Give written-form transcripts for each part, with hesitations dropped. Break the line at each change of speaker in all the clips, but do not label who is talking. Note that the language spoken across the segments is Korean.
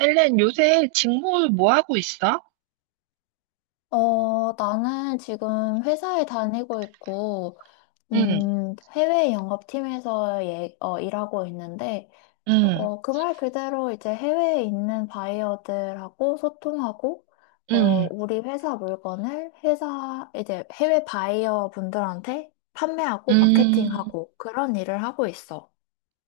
헬렌, 요새 직무 뭐 하고 있어?
나는 지금 회사에 다니고 있고,
응,
해외 영업팀에서 예, 일하고 있는데,
응,
말 그대로 이제 해외에 있는 바이어들하고 소통하고, 어,
응,
우리 회사 물건을 이제 해외 바이어 분들한테 판매하고
음,
마케팅하고 그런 일을 하고 있어.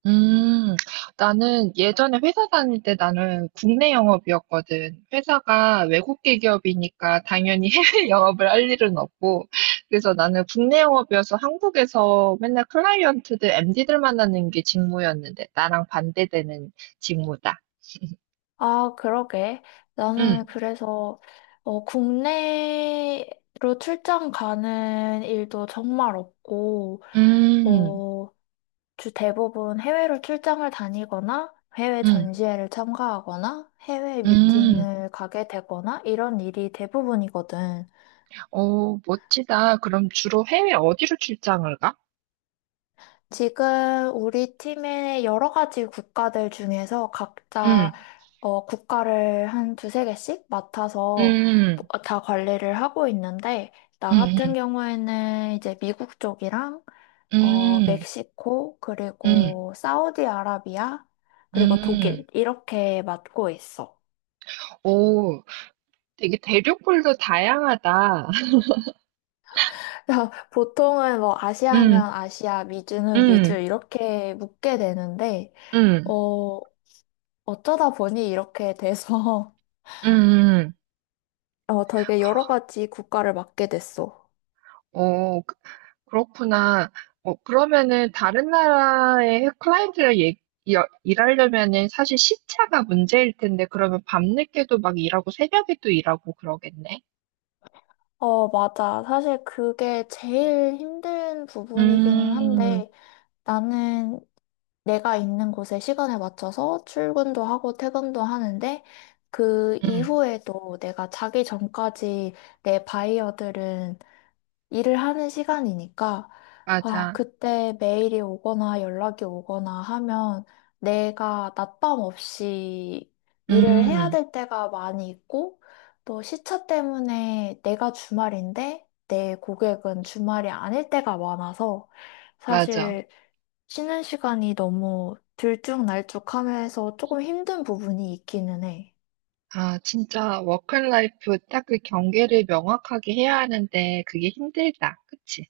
음. 나는 예전에 회사 다닐 때 나는 국내 영업이었거든. 회사가 외국계 기업이니까 당연히 해외 영업을 할 일은 없고. 그래서 나는 국내 영업이어서 한국에서 맨날 클라이언트들, MD들 만나는 게 직무였는데 나랑 반대되는 직무다.
아, 그러게.
응,
나는 그래서 국내로 출장 가는 일도 정말 없고,
음,
어, 주 대부분 해외로 출장을 다니거나 해외
음,
전시회를 참가하거나 해외
음.
미팅을 가게 되거나 이런 일이 대부분이거든.
오, 멋지다. 그럼 주로 해외 어디로 출장을 가?
지금 우리 팀의 여러 가지 국가들 중에서
음,
각자 국가를 한 두세 개씩 맡아서
음,
다 관리를 하고 있는데, 나
음,
같은 경우에는 이제 미국 쪽이랑
음,
멕시코,
음,
그리고 사우디아라비아, 그리고
음.
독일 이렇게 맡고 있어.
오, 되게 대륙별로 다양하다.
보통은 뭐 아시아면
음,
아시아, 미주는 미주
음,
이렇게 묶게 되는데,
음,
어, 어쩌다 보니 이렇게 돼서
음, 음.
되게 여러 가지 국가를 맡게 됐어.
오, 그렇구나. 어, 그러면은 다른 나라의 클라이언트랑 일하려면은 사실 시차가 문제일 텐데, 그러면 밤늦게도 막 일하고 새벽에도 일하고 그러겠네.
어, 맞아. 사실 그게 제일 힘든 부분이기는
음,
한데 나는 내가 있는 곳에 시간에 맞춰서 출근도 하고 퇴근도 하는데 그
음,
이후에도 내가 자기 전까지 내 바이어들은 일을 하는 시간이니까, 아,
맞아.
그때 메일이 오거나 연락이 오거나 하면 내가 낮밤 없이 일을 해야
음.
될 때가 많이 있고, 또 시차 때문에 내가 주말인데 내 고객은 주말이 아닐 때가 많아서
맞아.
사실 쉬는 시간이 너무 들쭉날쭉하면서 조금 힘든 부분이 있기는 해.
아 진짜 워크 라이프 딱 그 경계를 명확하게 해야 하는데 그게 힘들다. 그치?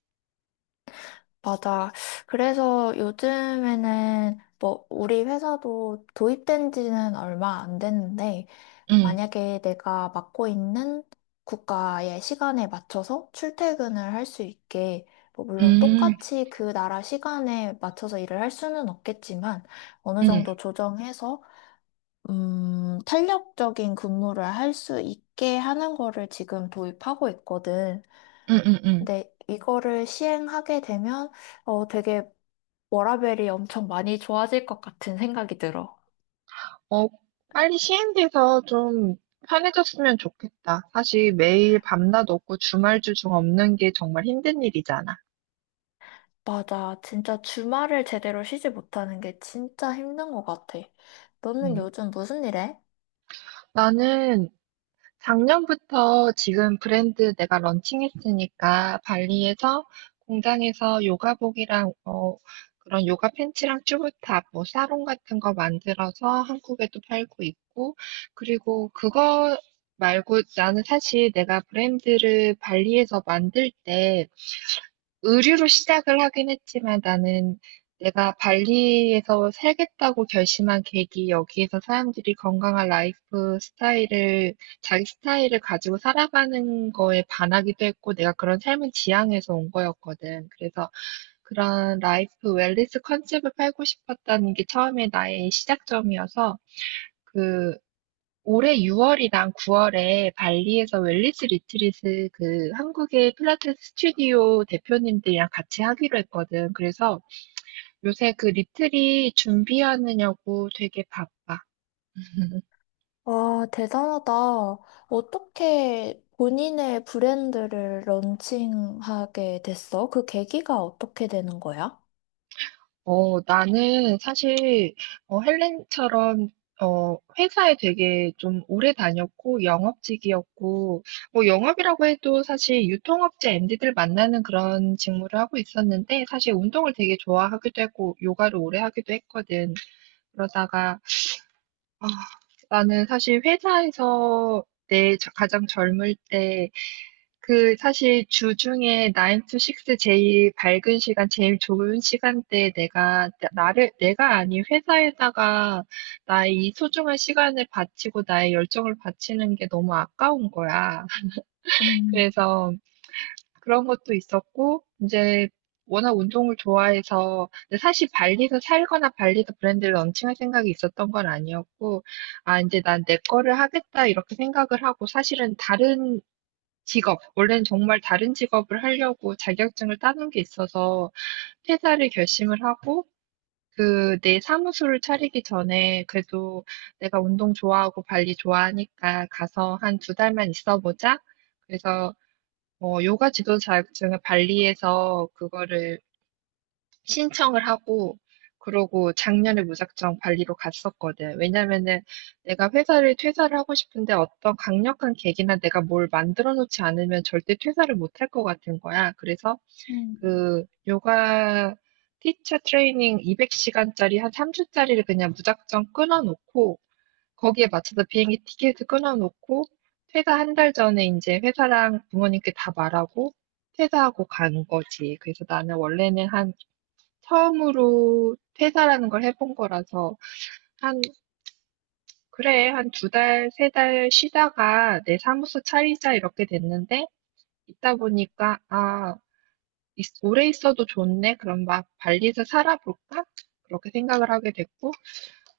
맞아. 그래서 요즘에는 뭐 우리 회사도 도입된 지는 얼마 안 됐는데
응
만약에 내가 맡고 있는 국가의 시간에 맞춰서 출퇴근을 할 수 있게 뭐 물론
음.
똑같이 그 나라 시간에 맞춰서 일을 할 수는 없겠지만 어느 정도
응
조정해서 탄력적인 근무를 할 수 있게 하는 거를 지금 도입하고 있거든.
응응응
근데 이거를 시행하게 되면 되게 워라밸이 엄청 많이 좋아질 것 같은 생각이 들어.
어 빨리 시행돼서 좀 편해졌으면 좋겠다. 사실 매일 밤낮 없고 주말 주중 없는 게 정말 힘든 일이잖아.
맞아. 진짜 주말을 제대로 쉬지 못하는 게 진짜 힘든 것 같아. 너는
음.
요즘 무슨 일 해?
나는 작년부터 지금 브랜드 내가 런칭했으니까 발리에서 공장에서 요가복이랑 그런 요가 팬츠랑 튜브탑, 뭐 사롱 같은 거 만들어서 한국에도 팔고 있고 그리고 그거 말고 나는 사실 내가 브랜드를 발리에서 만들 때 의류로 시작을 하긴 했지만 나는 내가 발리에서 살겠다고 결심한 계기, 여기에서 사람들이 건강한 라이프 스타일을, 자기 스타일을 가지고 살아가는 거에 반하기도 했고, 내가 그런 삶을 지향해서 온 거였거든. 그래서 그런 라이프 웰니스 컨셉을 팔고 싶었다는 게 처음에 나의 시작점이어서, 그 올해 6월이랑 9월에 발리에서 웰니스 리트릿을 그 한국의 필라테스 스튜디오 대표님들이랑 같이 하기로 했거든. 그래서 요새 그 리트릿 준비하느냐고 되게 바빠.
와, 대단하다. 어떻게 본인의 브랜드를 런칭하게 됐어? 그 계기가 어떻게 되는 거야?
나는 사실, 헬렌처럼, 회사에 되게 좀 오래 다녔고, 영업직이었고, 뭐, 영업이라고 해도 사실 유통업체 MD들 만나는 그런 직무를 하고 있었는데, 사실 운동을 되게 좋아하기도 했고, 요가를 오래 하기도 했거든. 그러다가, 아, 나는 사실 회사에서 내 가장 젊을 때 그 사실 주중에 9 to 6 제일 밝은 시간, 제일 좋은 시간대에 내가 나를 내가 아닌 회사에다가 나의 이 소중한 시간을 바치고 나의 열정을 바치는 게 너무 아까운 거야.
음,
그래서 그런 것도 있었고 이제 워낙 운동을 좋아해서 근데 사실 발리서 살거나 발리서 브랜드를 런칭할 생각이 있었던 건 아니었고 '아 이제 난 내 거를 하겠다.' 이렇게 생각을 하고 사실은 다른 직업. 원래는 정말 다른 직업을 하려고 자격증을 따는 게 있어서 퇴사를 결심을 하고 그 내 사무소를 차리기 전에 그래도 내가 운동 좋아하고 발리 좋아하니까 가서 한 두 달만 있어 보자. 그래서 요가 지도 자격증을 발리에서 그거를 신청을 하고 그러고 작년에 무작정 발리로 갔었거든. 왜냐면은 내가 회사를 퇴사를 하고 싶은데 어떤 강력한 계기나 내가 뭘 만들어 놓지 않으면 절대 퇴사를 못 할 것 같은 거야. 그래서
음.
그 요가 티처 트레이닝 200시간짜리 한 3주짜리를 그냥 무작정 끊어 놓고 거기에 맞춰서 비행기 티켓을 끊어 놓고 퇴사 한 달 전에 이제 회사랑 부모님께 다 말하고 퇴사하고 간 거지. 그래서 나는 원래는 한 처음으로 퇴사라는 걸 해본 거라서 한 그래 한 두 달, 세달 쉬다가 내 사무소 차리자 이렇게 됐는데 있다 보니까 아 오래 있어도 좋네 그럼 막 발리에서 살아볼까 그렇게 생각을 하게 됐고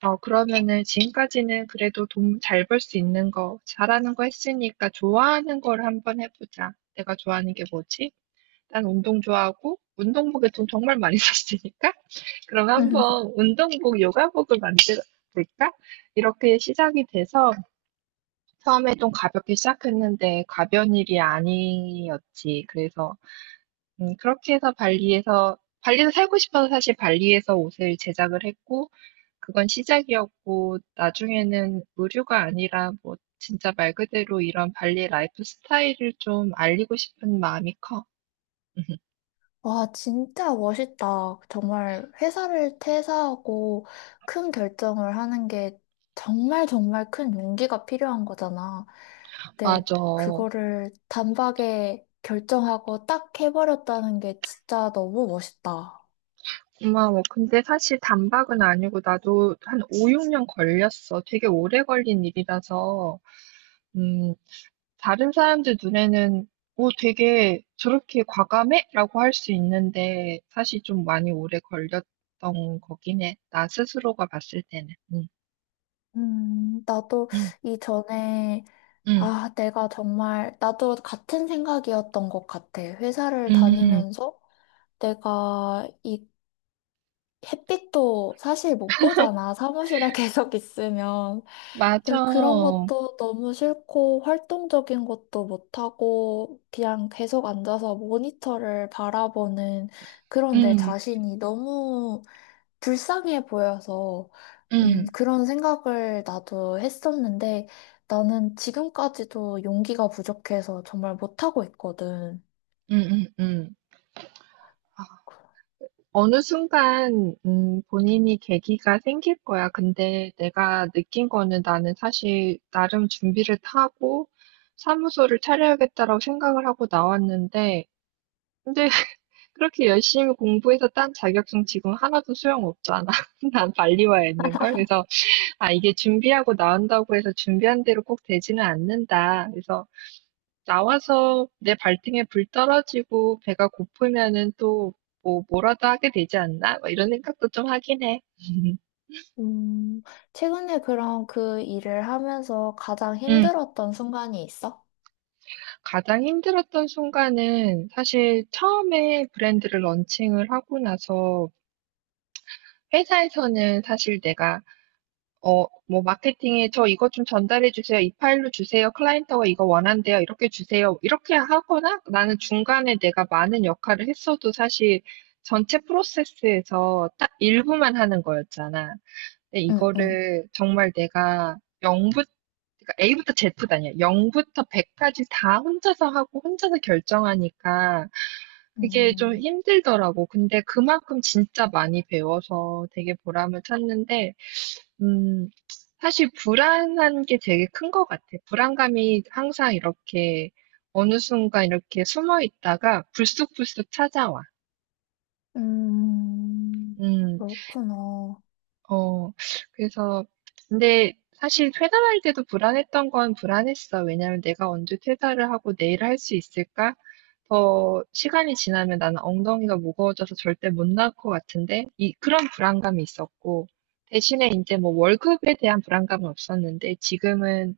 어 그러면은 지금까지는 그래도 돈 잘 벌 수 있는 거 잘하는 거 했으니까 좋아하는 걸 한번 해보자 내가 좋아하는 게 뭐지? 난 운동 좋아하고 운동복에 돈 정말 많이 썼으니까 그럼 한번 운동복, 요가복을 만들까? 볼 이렇게 시작이 돼서 처음에 좀 가볍게 시작했는데 가벼운 일이 아니었지. 그래서 그렇게 해서 발리에서 살고 싶어서 사실 발리에서 옷을 제작을 했고 그건 시작이었고 나중에는 의류가 아니라 뭐 진짜 말 그대로 이런 발리 라이프 스타일을 좀 알리고 싶은 마음이 커.
와, 진짜 멋있다. 정말 회사를 퇴사하고 큰 결정을 하는 게 정말 정말 큰 용기가 필요한 거잖아. 근데
맞아.
그거를 단박에 결정하고 딱 해버렸다는 게 진짜 너무 멋있다.
고마워. 근데 사실 단박은 아니고 나도 한 5, 6년 걸렸어. 되게 오래 걸린 일이라서, 음, 다른 사람들 눈에는 오, 되게 저렇게 과감해? 라고 할 수 있는데 사실 좀 많이 오래 걸렸던 거긴 해. 나 스스로가 봤을 때는. 응,
나도
응,
이전에,
응,
아, 내가 정말, 나도 같은 생각이었던 것 같아. 회사를
응.
다니면서 내가 이 햇빛도 사실 못 보잖아. 사무실에 계속 있으면.
맞아.
근데 그런 것도 너무 싫고, 활동적인 것도 못하고, 그냥 계속 앉아서 모니터를 바라보는 그런 내
응,
자신이 너무 불쌍해 보여서,
응,
그런 생각을 나도 했었는데, 나는 지금까지도 용기가 부족해서 정말 못하고 있거든.
응, 응, 응. 어느 순간 본인이 계기가 생길 거야. 근데 내가 느낀 거는 나는 사실 나름 준비를 다 하고 사무소를 차려야겠다라고 생각을 하고 나왔는데 근데 그렇게 열심히 공부해서 딴 자격증 지금 하나도 소용없잖아. 난 빨리 와 있는 걸. 그래서 아 이게 준비하고 나온다고 해서 준비한 대로 꼭 되지는 않는다. 그래서 나와서 내 발등에 불 떨어지고 배가 고프면은 또 뭐 뭐라도 하게 되지 않나? 막 이런 생각도 좀 하긴 해.
음, 최근에 그럼 그 일을 하면서 가장
응,
힘들었던 순간이 있어?
가장 힘들었던 순간은 사실 처음에 브랜드를 런칭을 하고 나서 회사에서는 사실 내가 뭐, 마케팅에 저 이거 좀 전달해 주세요. 이 파일로 주세요. 클라이언트가 이거 원한대요. 이렇게 주세요. 이렇게 하거나 나는 중간에 내가 많은 역할을 했어도 사실 전체 프로세스에서 딱 일부만 하는 거였잖아. 근데
응, 응.
이거를 정말 내가 0부터, A부터 Z도 아니야. 0부터 100까지 다 혼자서 하고 혼자서 결정하니까 그게 좀
음,
힘들더라고. 근데 그만큼 진짜 많이 배워서 되게 보람을 찾는데 음, 사실 불안한 게 되게 큰 것 같아. 불안감이 항상 이렇게 어느 순간 이렇게 숨어 있다가 불쑥불쑥 찾아와.
음,
음,
그렇구나.
어, 그래서, 근데 사실 퇴사할 때도 불안했던 건 불안했어. 왜냐면 내가 언제 퇴사를 하고 내일 할 수 있을까? 더 시간이 지나면 나는 엉덩이가 무거워져서 절대 못 나올 것 같은데, 이, 그런 불안감이 있었고, 대신에 이제 뭐 월급에 대한 불안감은 없었는데, 지금은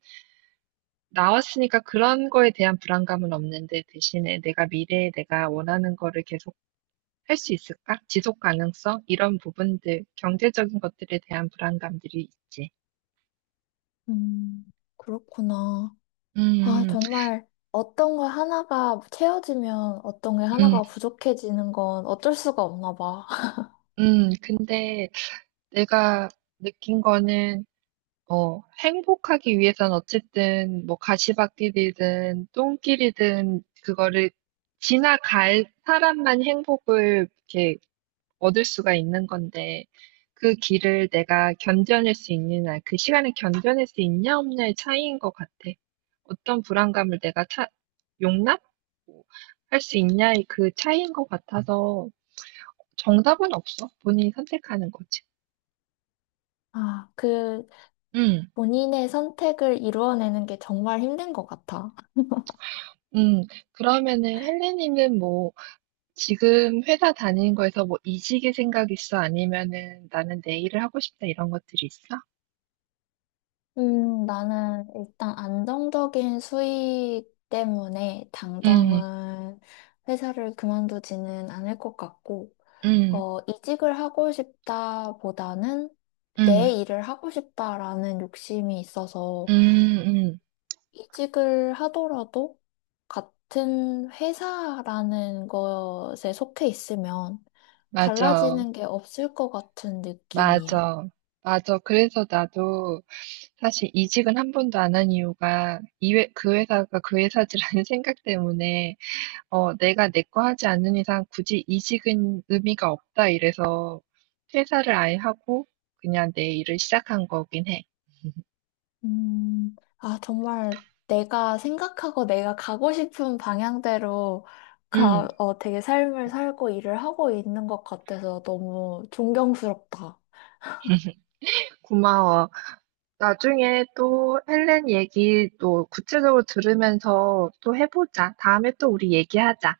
나왔으니까 그런 거에 대한 불안감은 없는데 대신에 내가 미래에 내가 원하는 거를 계속 할 수 있을까? 지속 가능성? 이런 부분들, 경제적인 것들에 대한 불안감들이 있지.
음, 그렇구나. 아,
음,
정말 어떤 거 하나가 채워지면 어떤 게
음,
하나가 부족해지는 건 어쩔 수가 없나 봐.
근데 내가 느낀 거는, 행복하기 위해선 어쨌든 뭐 가시밭길이든 똥길이든 그거를 지나갈 사람만 행복을 이렇게 얻을 수가 있는 건데 그 길을 내가 견뎌낼 수 있느냐, 그 시간을 견뎌낼 수 있냐 없냐의 차이인 것 같아. 어떤 불안감을 내가 용납? 할 수 있냐의 그 차이인 것 같아서 정답은 없어. 본인이 선택하는 거지.
아, 그
음,
본인의 선택을 이루어내는 게 정말 힘든 것 같아.
음. 그러면은 헬레니는 뭐 지금 회사 다니는 거에서 뭐 이직의 생각 있어? 아니면은 나는 내 일을 하고 싶다 이런 것들이 있어?
나는 일단 안정적인 수익 때문에
음,
당장은 회사를 그만두지는 않을 것 같고,
음,
이직을 하고 싶다보다는 내
음,
일을 하고 싶다라는 욕심이 있어서
음, 음.
이직을 하더라도 같은 회사라는 것에 속해 있으면
맞아.
달라지는 게 없을 것 같은 느낌이야.
맞아. 맞아. 그래서 나도 사실 이직은 한 번도 안한 이유가 그 회사가 그 회사지라는 생각 때문에 어, 내가 내 거 하지 않는 이상 굳이 이직은 의미가 없다 이래서 퇴사를 아예 하고 그냥 내 일을 시작한 거긴 해.
아, 정말 내가 생각하고 내가 가고 싶은 방향대로
음,
어, 되게 삶을 살고 일을 하고 있는 것 같아서 너무 존경스럽다.
고마워. 나중에 또 헬렌 얘기 또 구체적으로 들으면서 또 해보자. 다음에 또 우리 얘기하자.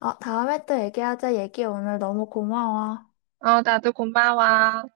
아, 다음에 또 얘기하자. 얘기 오늘 너무 고마워.
어, 나도 고마워.